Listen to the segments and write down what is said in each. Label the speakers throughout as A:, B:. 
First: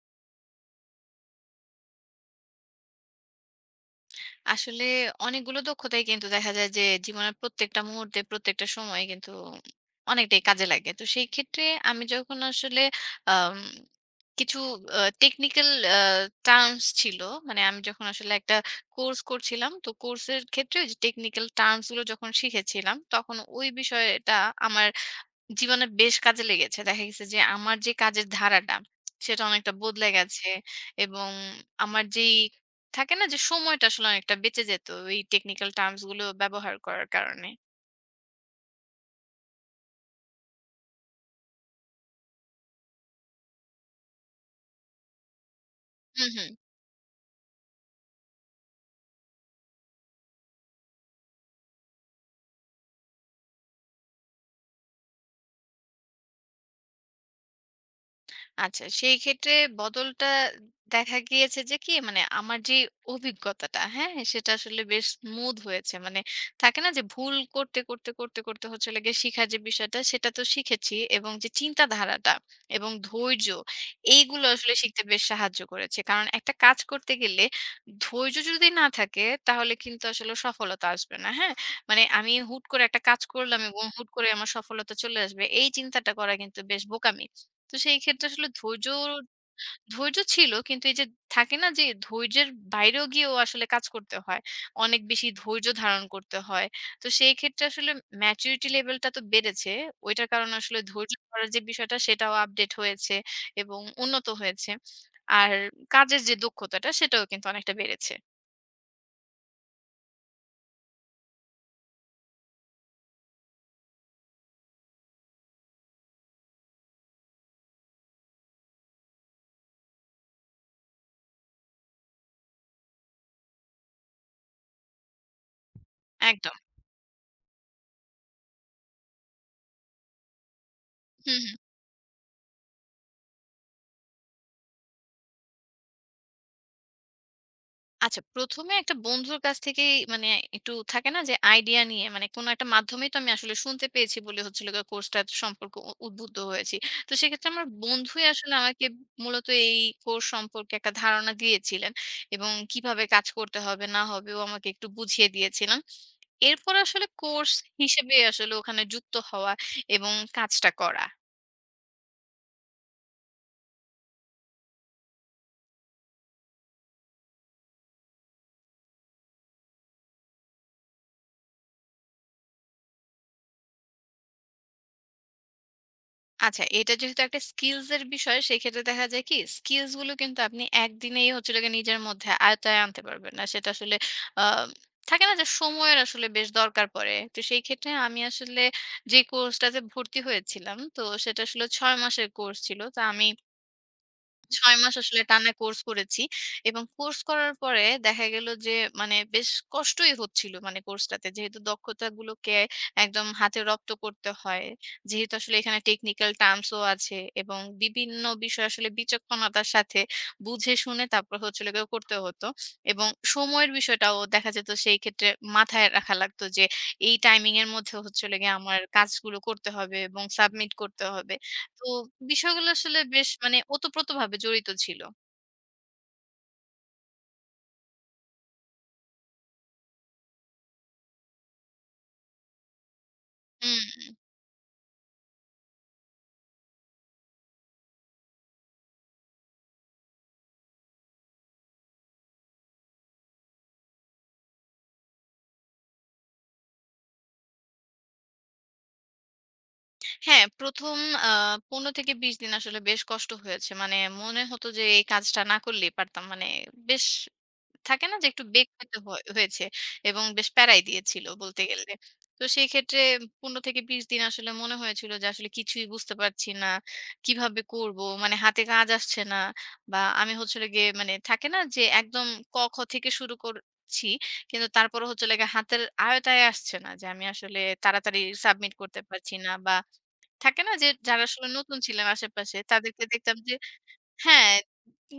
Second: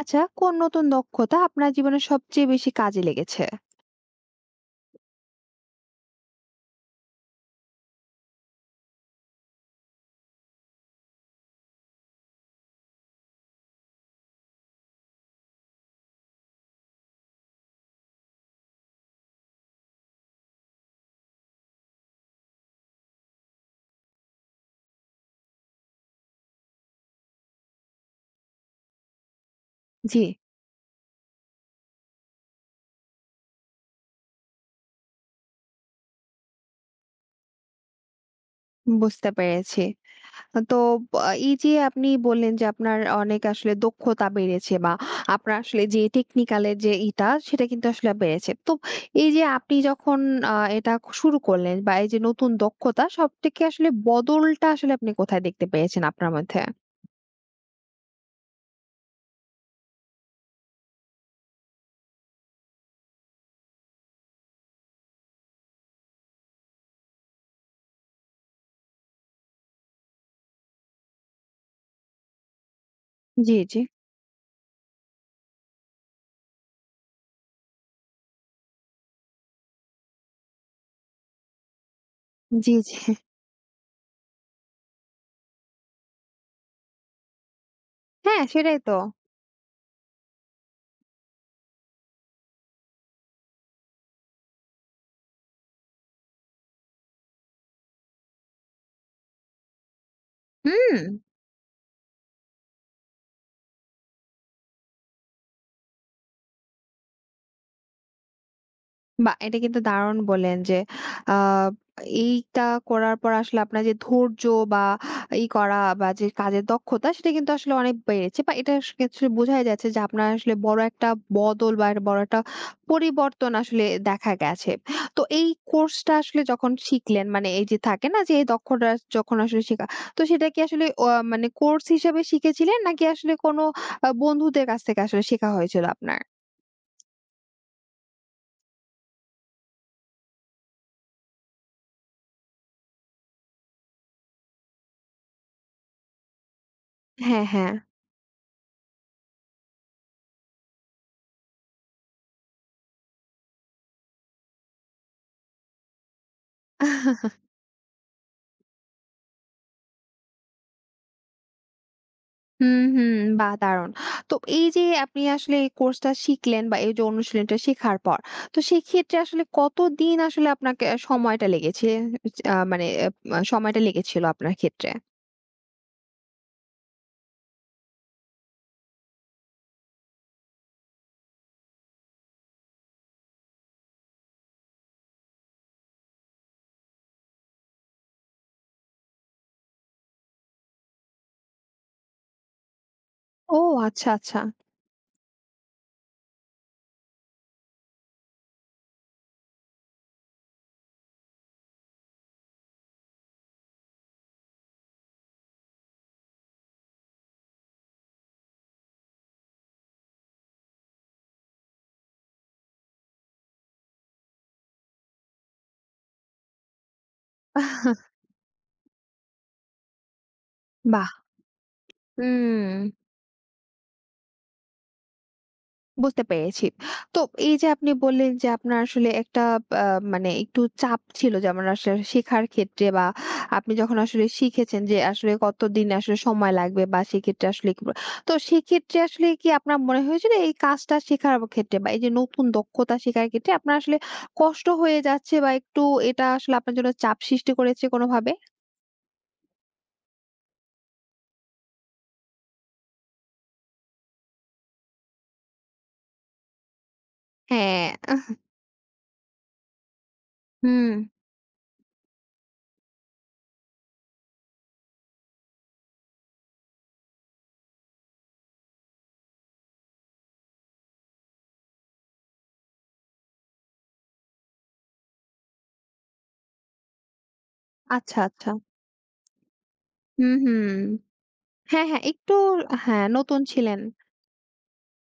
A: আচ্ছা, কোন নতুন দক্ষতা আপনার জীবনে সবচেয়ে বেশি কাজে লেগেছে?
B: আসলে অনেকগুলো দক্ষতাই কিন্তু দেখা যায় যে জীবনের প্রত্যেকটা মুহূর্তে প্রত্যেকটা সময়ে কিন্তু অনেকটাই কাজে লাগে তো সেই ক্ষেত্রে আমি যখন আসলে আম, কিছু টেকনিক্যাল টার্মস ছিল মানে আমি যখন আসলে একটা কোর্স করছিলাম তো কোর্সের ক্ষেত্রে ওই যে টেকনিক্যাল টার্মস গুলো যখন শিখেছিলাম তখন ওই বিষয়টা আমার জীবনে বেশ কাজে লেগেছে। দেখা গেছে যে আমার যে কাজের ধারাটা, সেটা অনেকটা বদলে
A: জি,
B: গেছে এবং আমার যেই থাকে না যে সময়টা আসলে অনেকটা বেঁচে যেত এই টেকনিক্যাল টার্মস গুলো ব্যবহার করার কারণে।
A: বুঝতে পেরেছি। তো ব এই যে আপনি বললেন যে আপনার অনেক আসলে দক্ষতা বেড়েছে বা আপনার আসলে যে
B: হু, হু।
A: টেকনিক্যাল এর যে ইটা সেটা কিন্তু আসলে বেড়েছে। তো এই যে আপনি যখন এটা শুরু করলেন বা এই যে নতুন দক্ষতা সবথেকে আসলে বদলটা আসলে আপনি কোথায় দেখতে পেয়েছেন আপনার মধ্যে?
B: আচ্ছা, সেই ক্ষেত্রে বদলটা দেখা গিয়েছে যে কি মানে আমার যে অভিজ্ঞতাটা, হ্যাঁ? সেটা আসলে বেশ স্মুথ হয়েছে। মানে থাকে না যে ভুল করতে, করতে, করতে, করতে হচ্ছে হলো গিয়ে শিখার যে বিষয়টা সেটা তো শিখেছি এবং যে চিন্তাধারাটা এবং ধৈর্য
A: জি, জি।
B: এইগুলো আসলে শিখতে বেশ সাহায্য করেছে। কারণ একটা কাজ করতে গেলে ধৈর্য যদি না থাকে তাহলে কিন্তু আসলে সফলতা আসবে না, হ্যাঁ? মানে আমি হুট
A: জি,
B: করে
A: জি।
B: একটা কাজ করলাম এবং হুট করে আমার সফলতা চলে আসবে এই চিন্তাটা করা কিন্তু বেশ বোকামি। তো সেই ক্ষেত্রে
A: হ্যাঁ,
B: আসলে
A: সেটাই
B: ধৈর্য
A: তো।
B: ধৈর্য ছিল কিন্তু এই যে থাকে না যে ধৈর্যের বাইরেও গিয়েও আসলে কাজ করতে হয়। অনেক বেশি ধৈর্য ধারণ করতে হয়। তো সেই ক্ষেত্রে আসলে maturity লেভেলটা তো বেড়েছে। ওইটার কারণে আসলে
A: হুম।
B: ধৈর্য ধরার যে বিষয়টা সেটাও আপডেট হয়েছে এবং উন্নত হয়েছে। আর কাজের যে দক্ষতাটা সেটাও কিন্তু অনেকটা বেড়েছে।
A: বাহ! এটা কিন্তু দারুণ বললেন যে আ এইটা করার পর আসলে আপনার যে ধৈর্য বা করা বা যে কাজের দক্ষতা সেটা কিন্তু আসলে অনেক বেড়েছে বা এটা আসলে বোঝাই যাচ্ছে যে আপনার আসলে বড় একটা বদল বা একটা বড় একটা পরিবর্তন আসলে দেখা গেছে। তো এই কোর্সটা আসলে
B: একদম।
A: যখন শিখলেন মানে এই যে থাকে না যে এই দক্ষতা যখন আসলে শেখা, তো সেটা কি আসলে
B: হুম,
A: মানে কোর্স হিসেবে শিখেছিলেন নাকি আসলে কোনো বন্ধুদের কাছ থেকে আসলে শেখা হয়েছিল আপনার?
B: আচ্ছা, ১ম এ একটা বন্ধুর কাছ থেকেই মানে একটু থাকে না যে আইডিয়া নিয়ে মানে কোনো একটা মাধ্যমেই তো আমি আসলে শুনতে পেয়েছি বলে হচ্ছে হলো গিয়ে কোর্সটা সম্পর্কে উদ্বুদ্ধ হয়েছি। তো
A: হ্যাঁ,
B: সেক্ষেত্রে আমার
A: হ্যাঁ।
B: বন্ধুই আসলে আমাকে মূলত এই কোর্স সম্পর্কে একটা ধারণা দিয়েছিলেন এবং কিভাবে কাজ করতে হবে না হবে ও আমাকে একটু বুঝিয়ে দিয়েছিলেন। এরপর আসলে কোর্স হিসেবে আসলে ওখানে যুক্ত হওয়া এবং কাজটা করা।
A: হুম, হুম। বাহ! দারুণ। তো এই যে আপনি আসলে এই কোর্সটা শিখলেন বা এই যে অনুশীলনটা শেখার পর, তো সেক্ষেত্রে আসলে কতদিন আসলে আপনাকে সময়টা লেগেছে? মানে সময়টা লেগেছিল আপনার ক্ষেত্রে?
B: আচ্ছা, এটা যেহেতু একটা স্কিলস এর বিষয়, সেক্ষেত্রে দেখা যায় কি স্কিলস গুলো কিন্তু আপনি একদিনেই হচ্ছে হলো গিয়ে নিজের মধ্যে আয়ত্তায় আনতে পারবেন না। সেটা আসলে আ থাকে না যে সময়ের আসলে বেশ দরকার পড়ে। তো সেই ক্ষেত্রে আমি আসলে যে কোর্সটাতে ভর্তি হয়েছিলাম, তো সেটা আসলে ৬ মাসের কোর্স ছিল। তো আমি
A: ও আচ্ছা, আচ্ছা।
B: ৬ মাস আসলে টানা কোর্স করেছি এবং কোর্স করার পরে দেখা গেল যে মানে বেশ কষ্টই হচ্ছিল মানে কোর্সটাতে। যেহেতু দক্ষতাগুলোকে একদম হাতে রপ্ত করতে হয়। যেহেতু আসলে এখানে টেকনিক্যাল টার্মস ও আছে এবং বিভিন্ন বিষয় আসলে বিচক্ষণতার সাথে বুঝে শুনে তারপর হচ্ছে হলো গিয়ে করতে হতো এবং সময়ের বিষয়টাও দেখা যেত সেই ক্ষেত্রে মাথায় রাখা লাগতো যে এই টাইমিং এর মধ্যে হচ্ছে হলো গিয়ে আমার কাজগুলো করতে হবে এবং সাবমিট করতে
A: বাহ!
B: হবে। তো বিষয়গুলো আসলে
A: হুম।
B: বেশ মানে ওতপ্রোতভাবে জড়িত ছিল।
A: বুঝতে পেরেছি। তো এই যে আপনি বললেন যে আপনার আসলে একটা আ মানে একটু চাপ ছিল যেমন আসলে শেখার ক্ষেত্রে বা আপনি যখন
B: হুম।
A: আসলে শিখেছেন যে আসলে কতদিন আসলে সময় লাগবে বা সেক্ষেত্রে আসলে কি তো সেক্ষেত্রে আসলে কি আপনার মনে হয়েছিল এই কাজটা শেখার ক্ষেত্রে বা এই যে নতুন দক্ষতা শেখার ক্ষেত্রে আপনার আসলে কষ্ট হয়ে যাচ্ছে বা একটু এটা আসলে আপনার জন্য চাপ সৃষ্টি করেছে কোনোভাবে?
B: হ্যাঁ, ১ম আ ১৫-২০ দিন আসলে বেশ কষ্ট হয়েছে। মানে মনে হতো যে এই কাজটা না করলেই পারতাম। মানে বেশ
A: হ্যাঁ।
B: থাকে না
A: আহ
B: যে একটু বেগ পেতে হয় হয়েছে এবং বেশ প্যারাই
A: হুম।
B: দিয়েছিল বলতে গেলে। তো সেই ক্ষেত্রে ১৫ থেকে ২০ দিন আসলে মনে হয়েছিল যে আসলে কিছুই বুঝতে পারছি না। কিভাবে করব? মানে হাতে কাজ আসছে না বা আমি হচ্ছে হলো গিয়ে মানে থাকে না যে একদম ক, খ থেকে শুরু করছি। কিন্তু তারপরে হচ্ছে হলো গিয়ে হাতের আয়তায় আসছে না যে আমি আসলে তাড়াতাড়ি
A: আচ্ছা, আচ্ছা।
B: সাবমিট করতে পারছি না বা
A: হুম,
B: থাকে
A: হুম।
B: না যে যারা আসলে নতুন
A: হ্যাঁ, হ্যাঁ।
B: ছিলেন
A: একটু
B: আশেপাশে তাদেরকে
A: হ্যাঁ,
B: দেখতাম
A: নতুন
B: যে
A: ছিলেন।
B: হ্যাঁ,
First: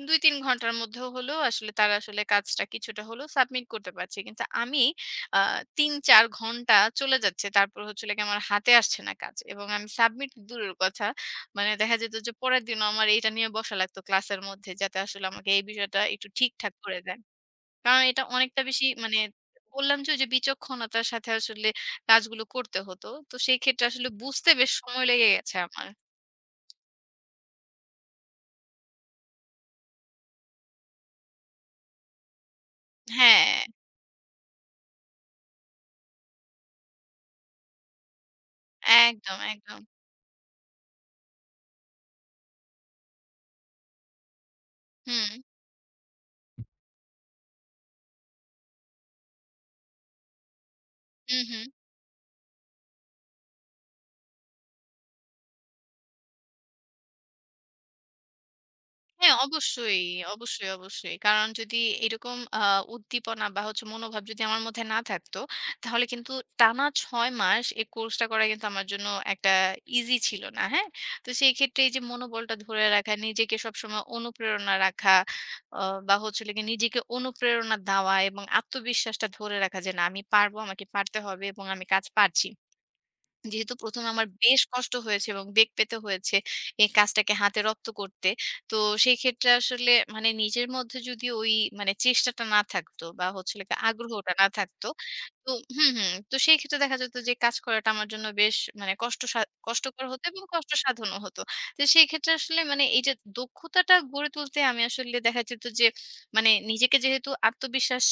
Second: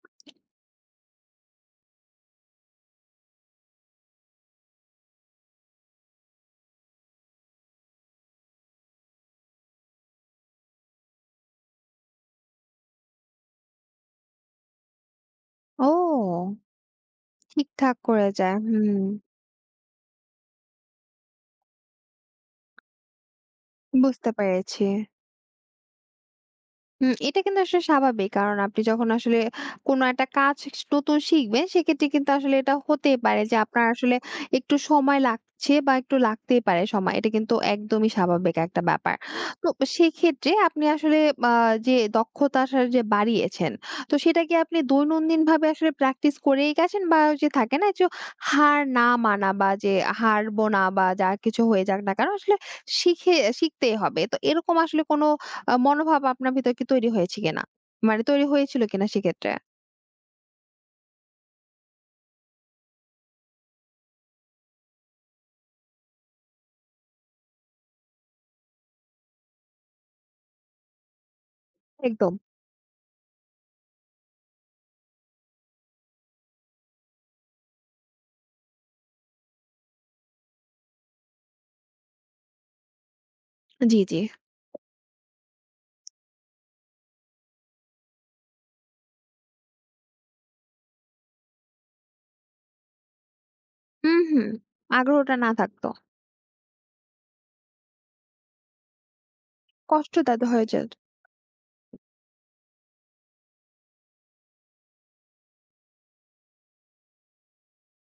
B: ২-৩ ঘন্টার মধ্যেও হলেও আসলে তারা আসলে কাজটা কিছুটা হলেও সাবমিট করতে পারছে। কিন্তু আমি আ ৩-৪ ঘন্টা চলে যাচ্ছে। তারপর হচ্ছে হলো গিয়ে আমার হাতে আসছে না কাজ। এবং আমি সাবমিট দূরের কথা। মানে দেখা যেত যে পরের দিনও আমার এইটা নিয়ে বসা লাগতো ক্লাসের মধ্যে যাতে আসলে আমাকে এই বিষয়টা একটু
A: ও!
B: ঠিকঠাক করে দেয়।
A: ঠিকঠাক
B: কারণ এটা
A: করে যায়।
B: অনেকটা বেশি
A: হুম,
B: মানে বললাম যে ওই যে বিচক্ষণতার সাথে আসলে কাজগুলো করতে হতো। তো সেই ক্ষেত্রে আসলে
A: বুঝতে
B: বুঝতে বেশ
A: পেরেছি।
B: সময় লেগে গেছে আমার।
A: হুম, এটা কিন্তু আসলে স্বাভাবিক। কারণ আপনি যখন আসলে কোন একটা কাজ নতুন শিখবেন সেক্ষেত্রে কিন্তু আসলে এটা হতেই পারে
B: হ্যাঁ,
A: যে আপনার আসলে একটু সময় লাগছে বা একটু লাগতেই পারে সময়। এটা কিন্তু একদমই স্বাভাবিক একটা ব্যাপার।
B: একদম,
A: তো
B: একদম।
A: সেক্ষেত্রে আপনি আসলে আ যে দক্ষতা আসলে যে বাড়িয়েছেন, তো সেটা কি আপনি
B: হুম,
A: দৈনন্দিনভাবে আসলে প্র্যাকটিস করেই গেছেন? বা ওই যে থাকে না যে হার না মানা বা যে হারবো না বা যা
B: হু, হু।
A: কিছু হয়ে যাক না কেন আসলে শিখে শিখতেই হবে। তো এরকম আসলে কোন মনোভাব আপনার ভিতর কি তৈরি হয়েছে কিনা? মানে তৈরি হয়েছিল কিনা
B: হ্যাঁ,
A: সেক্ষেত্রে?
B: অবশ্যই, অবশ্যই, অবশ্যই। কারণ যদি এরকম উদ্দীপনা বা হচ্ছে মনোভাব যদি আমার মধ্যে না থাকতো, তাহলে কিন্তু টানা ৬ মাস এই কোর্সটা করা কিন্তু আমার জন্য একটা ইজি ছিল না। হ্যাঁ? তো সেই ক্ষেত্রে এই যে
A: একদম।
B: মনোবলটা ধরে রাখা, নিজেকে সবসময় অনুপ্রেরণা রাখা অ বা হচ্ছে হলো গিয়ে নিজেকে অনুপ্রেরণা দেওয়া এবং আত্মবিশ্বাসটা ধরে রাখা যে, "না আমি পারবো, আমাকে পারতে হবে এবং আমি কাজ পারছি।" যেহেতু ১ম
A: জি,
B: এ
A: জি।
B: আমার বেশ কষ্ট হয়েছে এবং বেগ পেতে হয়েছে এই কাজটাকে হাতে রপ্ত করতে। তো সেই ক্ষেত্রে আসলে মানে নিজের মধ্যে যদি ওই মানে চেষ্টাটা না থাকতো বা হচ্ছে হলো গিয়ে
A: হুম,
B: আগ্রহটা না
A: হুম।
B: থাকতো
A: আগ্রহটা না
B: তো
A: থাকতো।
B: হুম, হুম। তো সেই ক্ষেত্রে দেখা যেত যে কাজ করাটা আমার জন্য বেশ মানে কষ্টকর হতো
A: কষ্টটা
B: এবং
A: তো হয়ে যেত।
B: কষ্টসাধনও হতো। তো সেই ক্ষেত্রে আসলে মানে এই যে দক্ষতাটা গড়ে তুলতে আমি আসলে দেখা যেত যে মানে নিজেকে যেহেতু আত্মবিশ্বাস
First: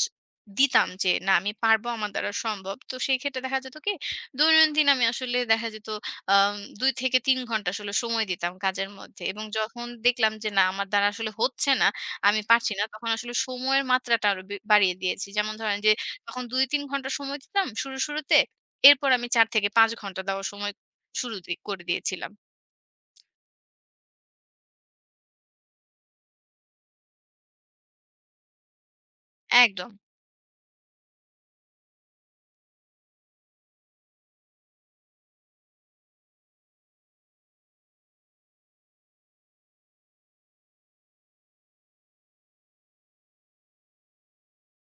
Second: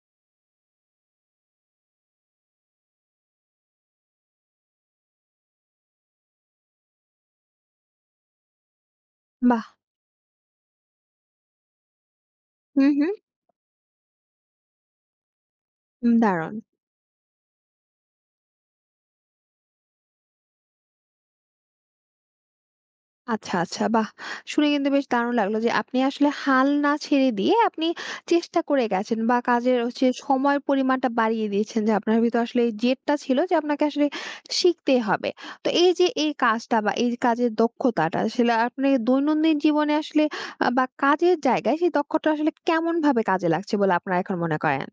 B: দিতাম যে না আমি পারবো আমার দ্বারা সম্ভব। তো সেই ক্ষেত্রে দেখা যেত কি দৈনন্দিন আমি আসলে দেখা যেত আম ২ থেকে ৩ ঘন্টা আসলে সময় দিতাম কাজের মধ্যে। এবং
A: বাহ!
B: যখন দেখলাম যে না আমার দ্বারা আসলে হচ্ছে না, আমি পারছি না,
A: হুম,
B: তখন
A: হুম।
B: আসলে সময়ের মাত্রাটা আরো বাড়িয়ে দিয়েছি। যেমন ধরেন যে তখন
A: দারুণ।
B: ২-৩ ঘন্টা সময় দিতাম শুরুতে। এরপর আমি ৪ থেকে ৫ ঘন্টা দেওয়া সময় শুরু দি করে দিয়েছিলাম।
A: আচ্ছা, আচ্ছা। বাহ! শুনে কিন্তু বেশ দারুণ লাগলো যে আপনি আসলে হাল না ছেড়ে দিয়ে আপনি চেষ্টা করে গেছেন বা কাজের
B: একদম।
A: হচ্ছে সময়ের পরিমাণটা বাড়িয়ে দিয়েছেন যে আপনার ভিতর আসলে এই জেদটা ছিল যে আপনাকে আসলে শিখতেই হবে। তো এই যে এই কাজটা বা এই কাজের দক্ষতাটা আসলে আপনি দৈনন্দিন জীবনে আসলে বা কাজের জায়গায় সেই দক্ষতা আসলে কেমনভাবে কাজে লাগছে বলে আপনার এখন মনে করেন?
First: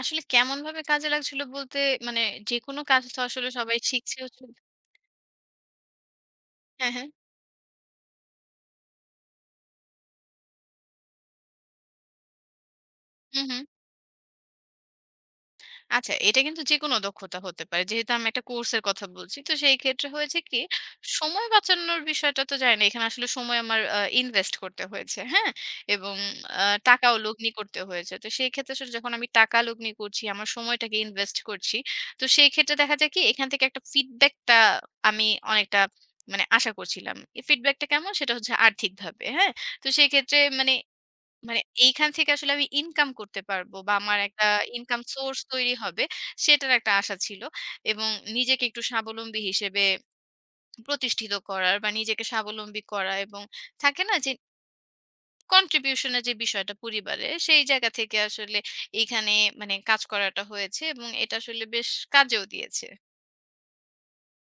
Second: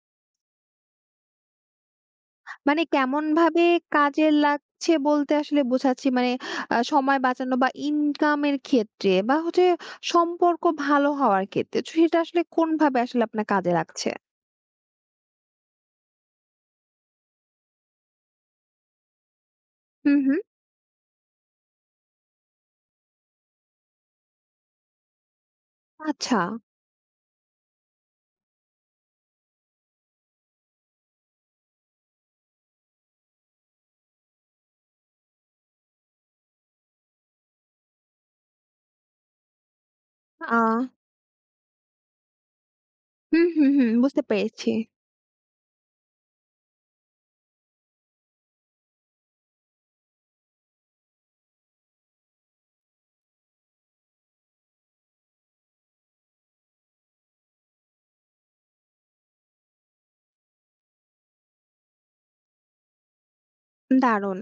B: আসলে কেমনভাবে কাজে লাগছিল বলতে মানে যেকোনো
A: মানে
B: কাজ তো আসলে
A: কেমনভাবে
B: সবাই শিখছে
A: কাজে
B: হচ্ছে
A: লাগছে বলতে আসলে বোঝাচ্ছি মানে
B: হ্যাঁ, হ্যাঁ।
A: সময় বাঁচানো বা ইনকামের ক্ষেত্রে বা হচ্ছে সম্পর্ক ভালো হওয়ার ক্ষেত্রে। তো সেটা আসলে কোনভাবে আসলে
B: হু,
A: আপনার
B: হু।
A: কাজে লাগছে?
B: আচ্ছা, এটা কিন্তু যেকোনো দক্ষতা হতে পারে। যেহেতু আমি একটা কোর্সের কথা বলছি। তো সেই ক্ষেত্রে
A: হুম,
B: হয়েছে
A: হুম।
B: কি, সময় বাঁচানোর বিষয়টা তো যায় না। এখানে আসলে সময় আমার ইনভেস্ট করতে হয়েছে। হ্যাঁ? এবং
A: আচ্ছা।
B: টাকাও লগ্নি করতে হয়েছে। তো সেই ক্ষেত্রে আসলে যখন আমি টাকা লগ্নি করছি, আমার সময়টাকে ইনভেস্ট করছি। তো সেই ক্ষেত্রে দেখা যায় কি, এখান থেকে একটা ফিডব্যাকটা আমি অনেকটা মানে আশা করছিলাম। এই ফিডব্যাকটা কেমন? সেটা হচ্ছে আর্থিকভাবে। হ্যাঁ? তো সেই ক্ষেত্রে
A: আ
B: মানে মানে এইখান থেকে আসলে আমি ইনকাম করতে
A: হুম, হুম,
B: পারবো
A: হুম,
B: বা আমার
A: বুঝতে
B: একটা
A: পেরেছি।
B: ইনকাম সোর্স তৈরি হবে সেটার একটা আশা ছিল। এবং নিজেকে একটু স্বাবলম্বী হিসেবে প্রতিষ্ঠিত করার বা নিজেকে স্বাবলম্বী করা এবং থাকে না যে কন্ট্রিবিউশন এর যে বিষয়টা পরিবারে সেই জায়গা থেকে আসলে এইখানে মানে কাজ করাটা হয়েছে এবং এটা আসলে বেশ কাজেও দিয়েছে।
A: দারুণ।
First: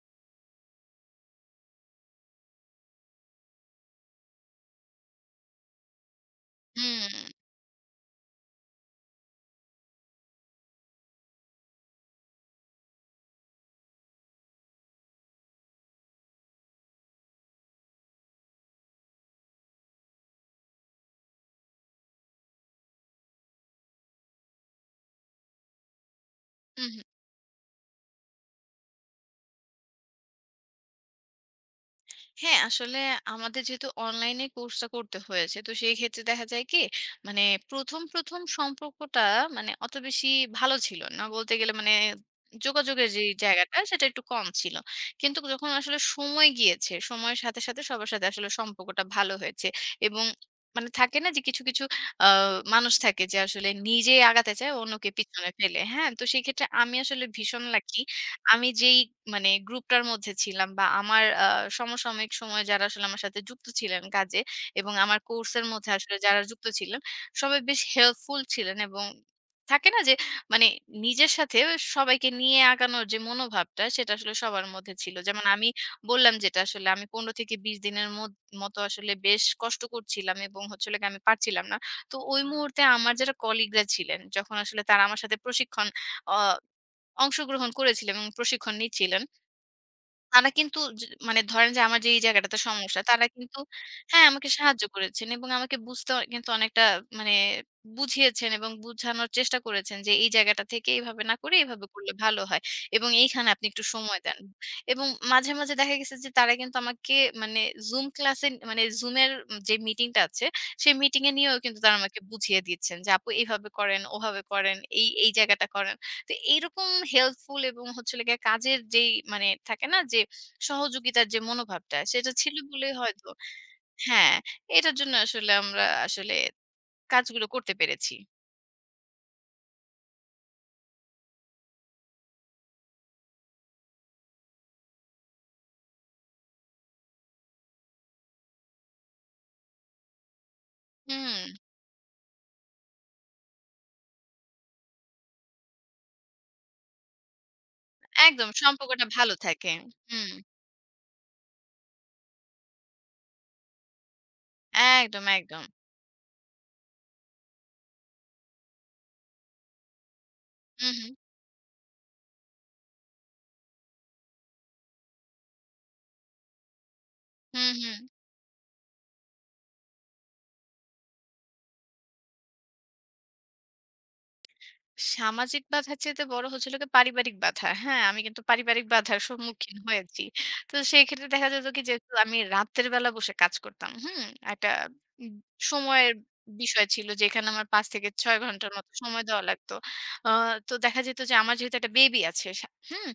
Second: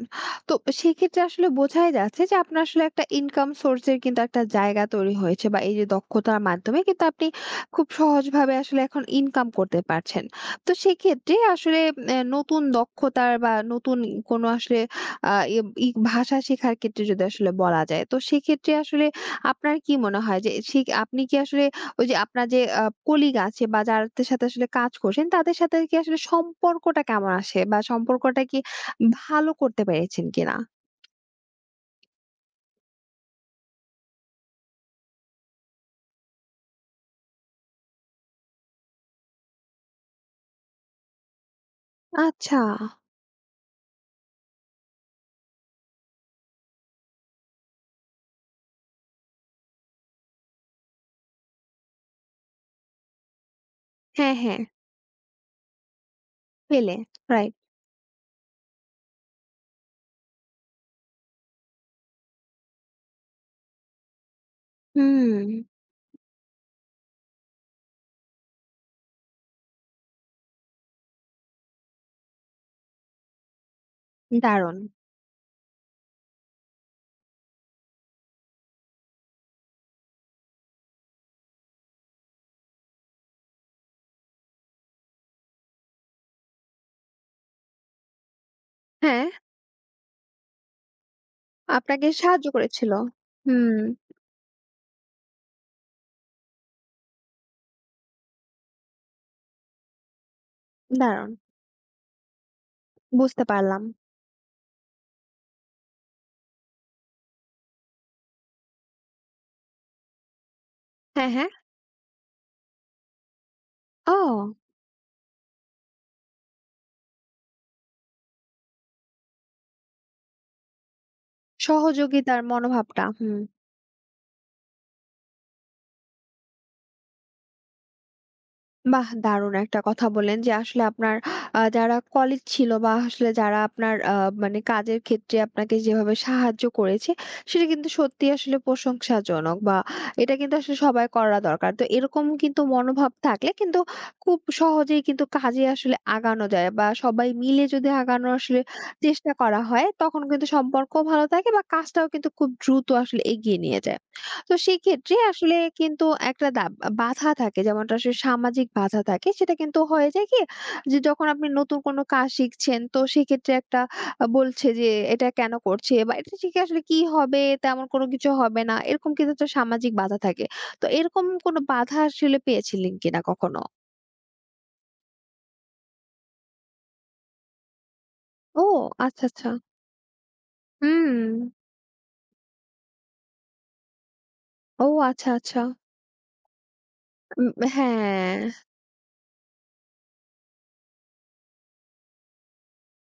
A: তো সেক্ষেত্রে আসলে বোঝাই যাচ্ছে যে আপনার আসলে একটা ইনকাম সোর্স এর কিন্তু একটা জায়গা তৈরি হয়েছে বা এই যে দক্ষতার মাধ্যমে কিন্তু
B: হুম,
A: আপনি খুব সহজভাবে আসলে এখন ইনকাম করতে পারছেন। তো সেক্ষেত্রে আসলে নতুন দক্ষতার বা নতুন কোনো আসলে ই ই ভাষা শেখার ক্ষেত্রে যদি আসলে বলা যায়, তো সেক্ষেত্রে আসলে আপনার কি মনে হয় যে আপনি কি আসলে ওই যে আপনার যে কলিগ আছে বা যাদের সাথে আসলে কাজ করছেন তাদের সাথে কি আসলে
B: হু, হু।
A: সম্পর্কটা কেমন আসে বা সম্পর্কটা কি ভালো করতে পেরেছেন কিনা?
B: হ্যাঁ, আসলে আমাদের যেহেতু অনলাইনে কোর্সটা করতে হয়েছে, তো সেই ক্ষেত্রে দেখা যায় কি মানে ১ম সম্পর্কটা মানে অত বেশি ভালো ছিল না। বলতে গেলে মানে
A: আচ্ছা।
B: যোগাযোগের যেই জায়গাটা সেটা একটু কম ছিল। কিন্তু যখন আসলে সময় গিয়েছে, সময়ের সাথে, সাথে সবার সাথে আসলে সম্পর্কটা ভালো হয়েছে এবং মানে থাকে না যে কিছু, কিছু আ মানুষ থাকে যে আসলে নিজেই
A: হ্যাঁ,
B: আগাতে
A: হ্যাঁ,
B: চায় অন্যকে পিছনে ফেলে। হ্যাঁ? তো সেই ক্ষেত্রে আমি
A: পেলে।
B: আসলে
A: রাইট।
B: ভীষণ লাকি আমি যেই মানে গ্রুপটার মধ্যে ছিলাম বা আমার সমসাময়িক সময়ে যারা আসলে আমার সাথে যুক্ত ছিলেন কাজে এবং আমার
A: হুম,
B: কোর্সের মধ্যে আসলে যারা যুক্ত ছিলেন, সবাই বেশ হেল্পফুল ছিলেন এবং থাকে না যে মানে নিজের সাথে সবাইকে নিয়ে আগানোর যে মনোভাবটা সেটা আসলে সবার
A: দারুণ।
B: মধ্যে ছিল। যেমন আমি বললাম যেটা আসলে আমি ১৫ থেকে ২০ দিনের মতো আসলে বেশ কষ্ট করছিলাম এবং হচ্ছে হলো গিয়ে আমি পারছিলাম না। তো ওই মুহূর্তে আমার যারা কলিগরা ছিলেন, যখন আসলে তারা আমার সাথে প্রশিক্ষণ অ অংশগ্রহণ করেছিলেন এবং প্রশিক্ষণ নিচ্ছিলেন।
A: হ্যাঁ,
B: তারা কিন্তু মানে ধরেন যে আমার
A: আপনাকে
B: যে এই
A: সাহায্য
B: জায়গাটাতে
A: করেছিল।
B: সমস্যা তারা কিন্তু
A: হুম,
B: হ্যাঁ, আমাকে সাহায্য করেছেন এবং আমাকে বুঝতে কিন্তু অনেকটা মানে বুঝিয়েছেন এবং বুঝানোর চেষ্টা করেছেন যে এই জায়গাটা থেকে এভাবে
A: দারুণ।
B: না করে এভাবে করলে ভালো হয় এবং
A: বুঝতে
B: এইখানে আপনি
A: পারলাম।
B: একটু সময় দেন। এবং মাঝে, মাঝে দেখা গেছে যে তারা কিন্তু আমাকে মানে Zoom ক্লাসে মানে Zoom এর যে মিটিংটা আছে সেই মিটিং
A: হ্যাঁ,
B: এ
A: হ্যাঁ।
B: নিয়েও কিন্তু তারা আমাকে বুঝিয়ে দিচ্ছেন যে আপু এভাবে করেন, ওভাবে
A: ও,
B: করেন, এই, এই জায়গাটা করেন। তো এইরকম হেল্পফুল এবং হচ্ছে হলো গিয়ে কাজের যেই মানে থাকে না যে সহযোগিতার যে মনোভাবটা সেটা
A: সহযোগিতার
B: ছিল বলেই
A: মনোভাবটা।
B: হয়তো
A: হুম।
B: হ্যাঁ, এটার জন্য আসলে আমরা আসলে কাজগুলো করতে পেরেছি।
A: বাহ! দারুণ একটা কথা বললেন যে আসলে আপনার যারা কলিগ ছিল বা আসলে যারা আপনার মানে কাজের ক্ষেত্রে আপনাকে যেভাবে সাহায্য করেছে, সেটা কিন্তু সত্যিই আসলে প্রশংসাজনক বা এটা কিন্তু আসলে সবাই
B: হুম,
A: করা দরকার। তো এরকম কিন্তু মনোভাব থাকলে কিন্তু খুব সহজেই কিন্তু কাজে আসলে আগানো যায় বা সবাই মিলে যদি আগানোর
B: একদম
A: আসলে
B: সম্পর্কটা
A: চেষ্টা
B: ভালো
A: করা
B: থাকে।
A: হয়, তখন
B: হুম,
A: কিন্তু সম্পর্কও ভালো থাকে বা কাজটাও কিন্তু খুব দ্রুত আসলে এগিয়ে নিয়ে যায়। তো সেক্ষেত্রে
B: একদম,
A: আসলে
B: একদম।
A: কিন্তু একটা বাধা থাকে যেমনটা আসলে সামাজিক বাধা থাকে সেটা কিন্তু হয়ে যায় কি
B: হু,
A: যে
B: হু।
A: যখন আপনি নতুন কোনো কাজ শিখছেন তো সেক্ষেত্রে একটা বলছে যে এটা কেন করছে বা এটা শিখে আসলে কি হবে,
B: হু,
A: তেমন
B: হু।
A: কোনো কিছু হবে না, এরকম কিন্তু একটা সামাজিক বাধা থাকে। তো এরকম কোনো বাধা আসলে পেয়েছিলেন কিনা কখনো?
B: সামাজিক বাধার চাইতে বড় হচ্ছে হলো গিয়ে পারিবারিক বাধা। হ্যাঁ, আমি কিন্তু
A: ও
B: পারিবারিক বাধার
A: আচ্ছা, আচ্ছা।
B: সম্মুখীন হয়েছি। তো সেই
A: হুম।
B: ক্ষেত্রে দেখা যেত কি যেহেতু আমি রাতের বেলা বসে কাজ করতাম। হুম? একটা
A: ও আচ্ছা,
B: উম
A: আচ্ছা।
B: সময়ের বিষয় ছিল যেখানে
A: উম,
B: আমার ৫ থেকে ৬
A: হ্যাঁ।
B: ঘন্টার মতো সময় দেওয়া লাগতো। আ তো দেখা যেত যে আমার যেহেতু একটা বেবি আছে হুম?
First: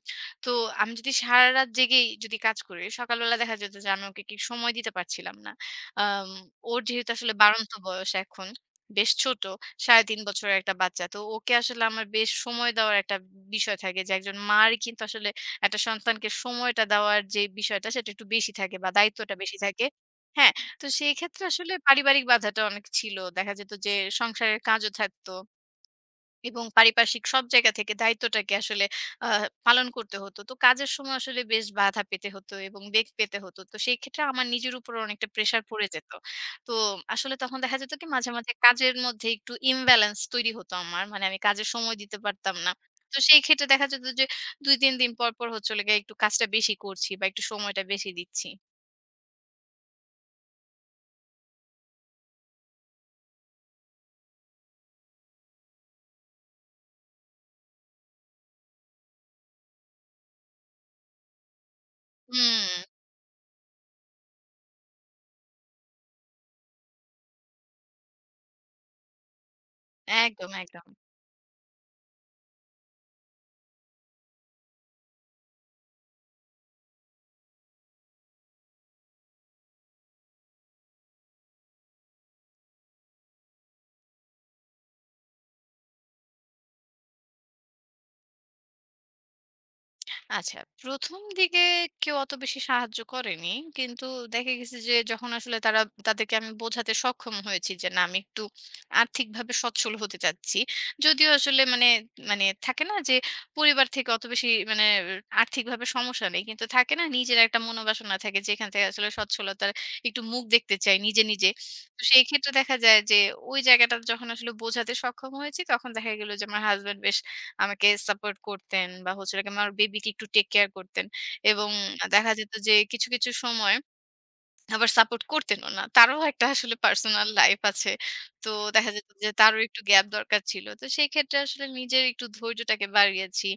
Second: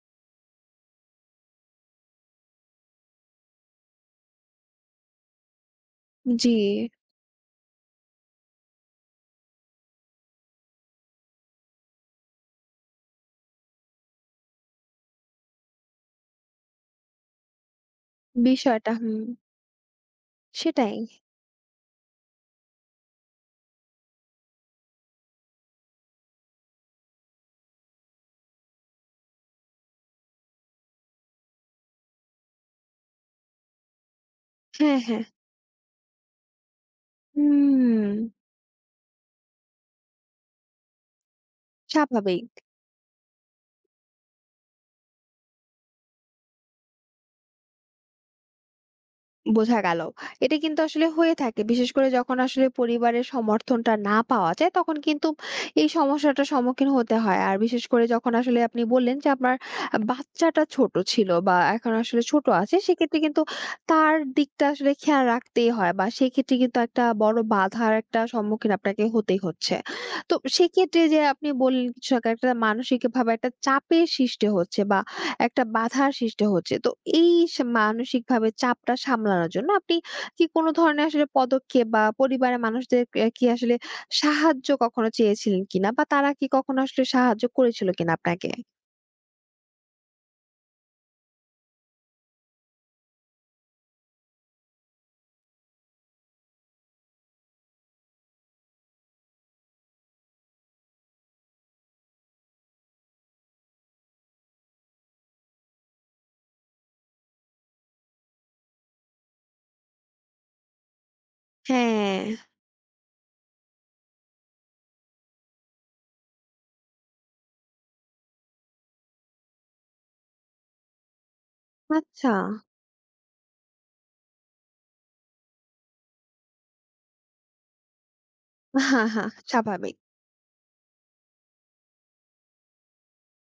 B: তো আমি যদি সারারাত জেগেই যদি কাজ করি, সকালবেলা দেখা যেত যে আমি ওকে কি সময় দিতে পারছিলাম না। আম
A: জি।
B: ওর যেহেতু আসলে বাড়ন্ত বয়স এখন, বেশ ছোট। ৩.৫ বছরের একটা বাচ্চা। তো ওকে আসলে আমার বেশ সময় দেওয়ার একটা বিষয় থাকে যে একজন মার কিন্তু আসলে একটা সন্তানকে সময়টা দেওয়ার যে বিষয়টা সেটা একটু বেশি থাকে বা
A: বিষয়টা, হুম,
B: দায়িত্বটা বেশি থাকে। হ্যাঁ? তো
A: সেটাই।
B: সেই ক্ষেত্রে আসলে পারিবারিক বাধাটা অনেক ছিল। দেখা যেত যে সংসারের কাজও থাকতো। এবং পারিপার্শ্বিক সব জায়গা থেকে দায়িত্বটাকে আসলে আ পালন করতে হতো। তো কাজের সময় আসলে বেশ বাধা পেতে হতো এবং বেগ পেতে হতো। তো সেই ক্ষেত্রে আমার নিজের উপর
A: হ্যাঁ, হ্যাঁ।
B: অনেকটা প্রেশার পড়ে যেত। তো আসলে তখন দেখা যেত
A: হুম,
B: কি মাঝে, মাঝে কাজের মধ্যে একটু imbalance তৈরি হতো আমার। মানে আমি কাজে সময় দিতে
A: স্বাভাবিক।
B: পারতাম না। তো সেই ক্ষেত্রে দেখা যেত যে ২-৩ দিন পর, পর হচ্ছে হলো গিয়ে একটু কাজটা বেশি করছি বা একটু সময়টা বেশি দিচ্ছি।
A: বোঝা গেল। এটা কিন্তু আসলে হয়ে থাকে। বিশেষ করে যখন আসলে পরিবারের সমর্থনটা না পাওয়া যায়, তখন কিন্তু এই সমস্যাটার সম্মুখীন হতে হয়। আর বিশেষ করে যখন আসলে আপনি বললেন যে আপনার বাচ্চাটা ছোট ছিল বা এখন আসলে ছোট
B: হুম,
A: আছে, সেক্ষেত্রে কিন্তু তার দিকটা আসলে খেয়াল রাখতেই হয় বা সেক্ষেত্রে কিন্তু একটা বড় বাধার একটা সম্মুখীন আপনাকে হতেই হচ্ছে। তো
B: একদম, একদম।
A: সেক্ষেত্রে যে আপনি বললেন কিছু আগে একটা মানসিকভাবে একটা চাপের সৃষ্টি হচ্ছে বা একটা বাধার সৃষ্টি হচ্ছে। তো এই মানসিকভাবে চাপটা সামলানোর জন্য আপনি কি কোনো ধরনের আসলে পদক্ষেপ বা পরিবারের মানুষদের কি আসলে সাহায্য কখনো চেয়েছিলেন কিনা? বা তারা কি কখনো আসলে সাহায্য করেছিল কিনা আপনাকে?
B: আচ্ছা, ১ম দিকে কেউ অত বেশি সাহায্য করেনি। কিন্তু দেখা গেছে যে যখন আসলে তারা তাদেরকে আমি বোঝাতে সক্ষম হয়েছি যে না আমি একটু আর্থিকভাবে সচ্ছল হতে চাচ্ছি। যদিও আসলে মানে মানে থাকে না যে পরিবার থেকে অত বেশি মানে আর্থিকভাবে সমস্যা নেই। কিন্তু থাকে না নিজের একটা মনোবাসনা থাকে যেখান থেকে আসলে সচ্ছলতার একটু মুখ দেখতে চাই নিজে, নিজে। তো সেই
A: হ্যাঁ।
B: ক্ষেত্রে দেখা যায় যে ওই জায়গাটা যখন আসলে বোঝাতে সক্ষম হয়েছি তখন দেখা গেল যে আমার হাসব্যান্ড বেশ আমাকে সাপোর্ট করতেন বা হচ্ছে গিয়ে আমার বেবিকে একটু টেক কেয়ার করতেন। এবং দেখা
A: আচ্ছা।
B: যেত যে কিছু, কিছু সময় আবার সাপোর্ট করতেনও না। তারও একটা আসলে পার্সোনাল লাইফ আছে। তো দেখা যেত
A: হ্যাঁ,
B: যে
A: হ্যাঁ,
B: তারও একটু
A: স্বাভাবিক।
B: গ্যাপ দরকার ছিল। তো সেই ক্ষেত্রে আসলে নিজের একটু ধৈর্যটাকে বাড়িয়েছি,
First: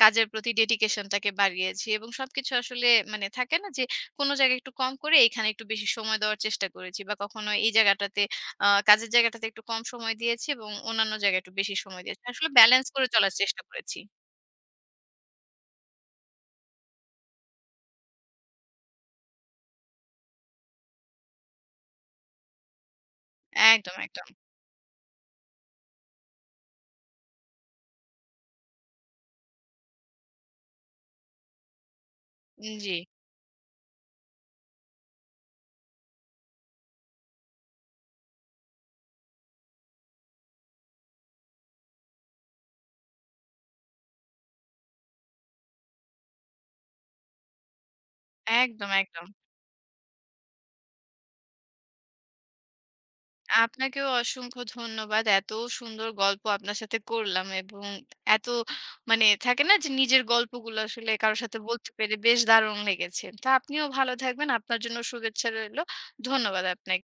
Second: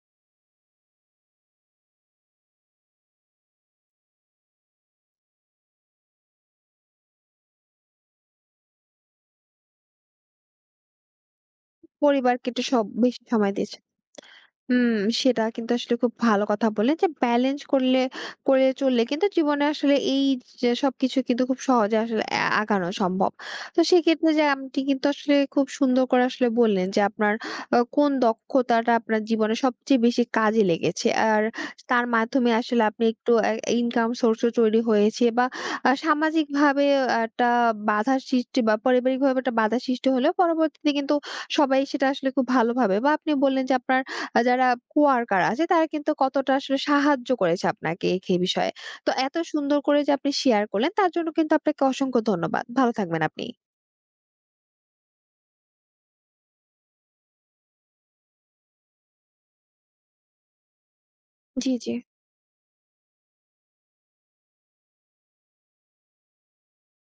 B: কাজের প্রতি ডেডিকেশনটাকে বাড়িয়েছি এবং সবকিছু আসলে মানে থাকে না যে কোনো জায়গায় একটু কম করে এখানে একটু বেশি সময় দেওয়ার চেষ্টা করেছি বা কখনো এই জায়গাটাতে কাজের জায়গাটাতে একটু কম সময় দিয়েছি এবং অন্যান্য জায়গায় একটু বেশি সময় দিয়েছি।
A: পরিবারকে
B: আসলে
A: একটু সব
B: ব্যালেন্স করে
A: বেশি
B: চলার
A: সময়
B: চেষ্টা
A: দিয়েছেন।
B: করেছি।
A: হুম, সেটা কিন্তু আসলে খুব ভালো কথা বললেন যে ব্যালেন্স করে চললে কিন্তু জীবনে আসলে এই যে সবকিছু কিন্তু খুব সহজে আসলে আগানো সম্ভব। তো
B: একদম, একদম।
A: সেক্ষেত্রে যে আপনি কিন্তু আসলে খুব সুন্দর করে আসলে বললেন যে আপনার কোন দক্ষতাটা আপনার জীবনে সবচেয়ে বেশি কাজে লেগেছে। আর তার মাধ্যমে আসলে
B: জি,
A: আপনি একটু ইনকাম সোর্স ও তৈরি হয়েছে বা সামাজিকভাবে একটা বাধার সৃষ্টি বা পারিবারিকভাবে একটা বাধার সৃষ্টি হলেও পরবর্তীতে কিন্তু সবাই সেটা আসলে খুব ভালোভাবে বা আপনি বললেন যে আপনার যারা কোয়ার্কার আছে তারা কিন্তু কতটা আসলে সাহায্য করেছে আপনাকে এই বিষয়ে।
B: একদম,
A: তো
B: একদম।
A: এত সুন্দর করে যে আপনি শেয়ার করলেন তার জন্য কিন্তু আপনাকে অসংখ্য ধন্যবাদ। ভালো থাকবেন আপনি।
B: আপনাকেও অসংখ্য ধন্যবাদ। এত সুন্দর গল্প আপনার সাথে করলাম এবং এত মানে থাকে না যে নিজের গল্পগুলো আসলে কারো সাথে
A: জি,
B: বলতে
A: জি।
B: পেরে বেশ দারুণ লেগেছে। তো আপনিও ভালো থাকবেন। আপনার জন্য শুভেচ্ছা রইলো। ধন্যবাদ আপনাকে।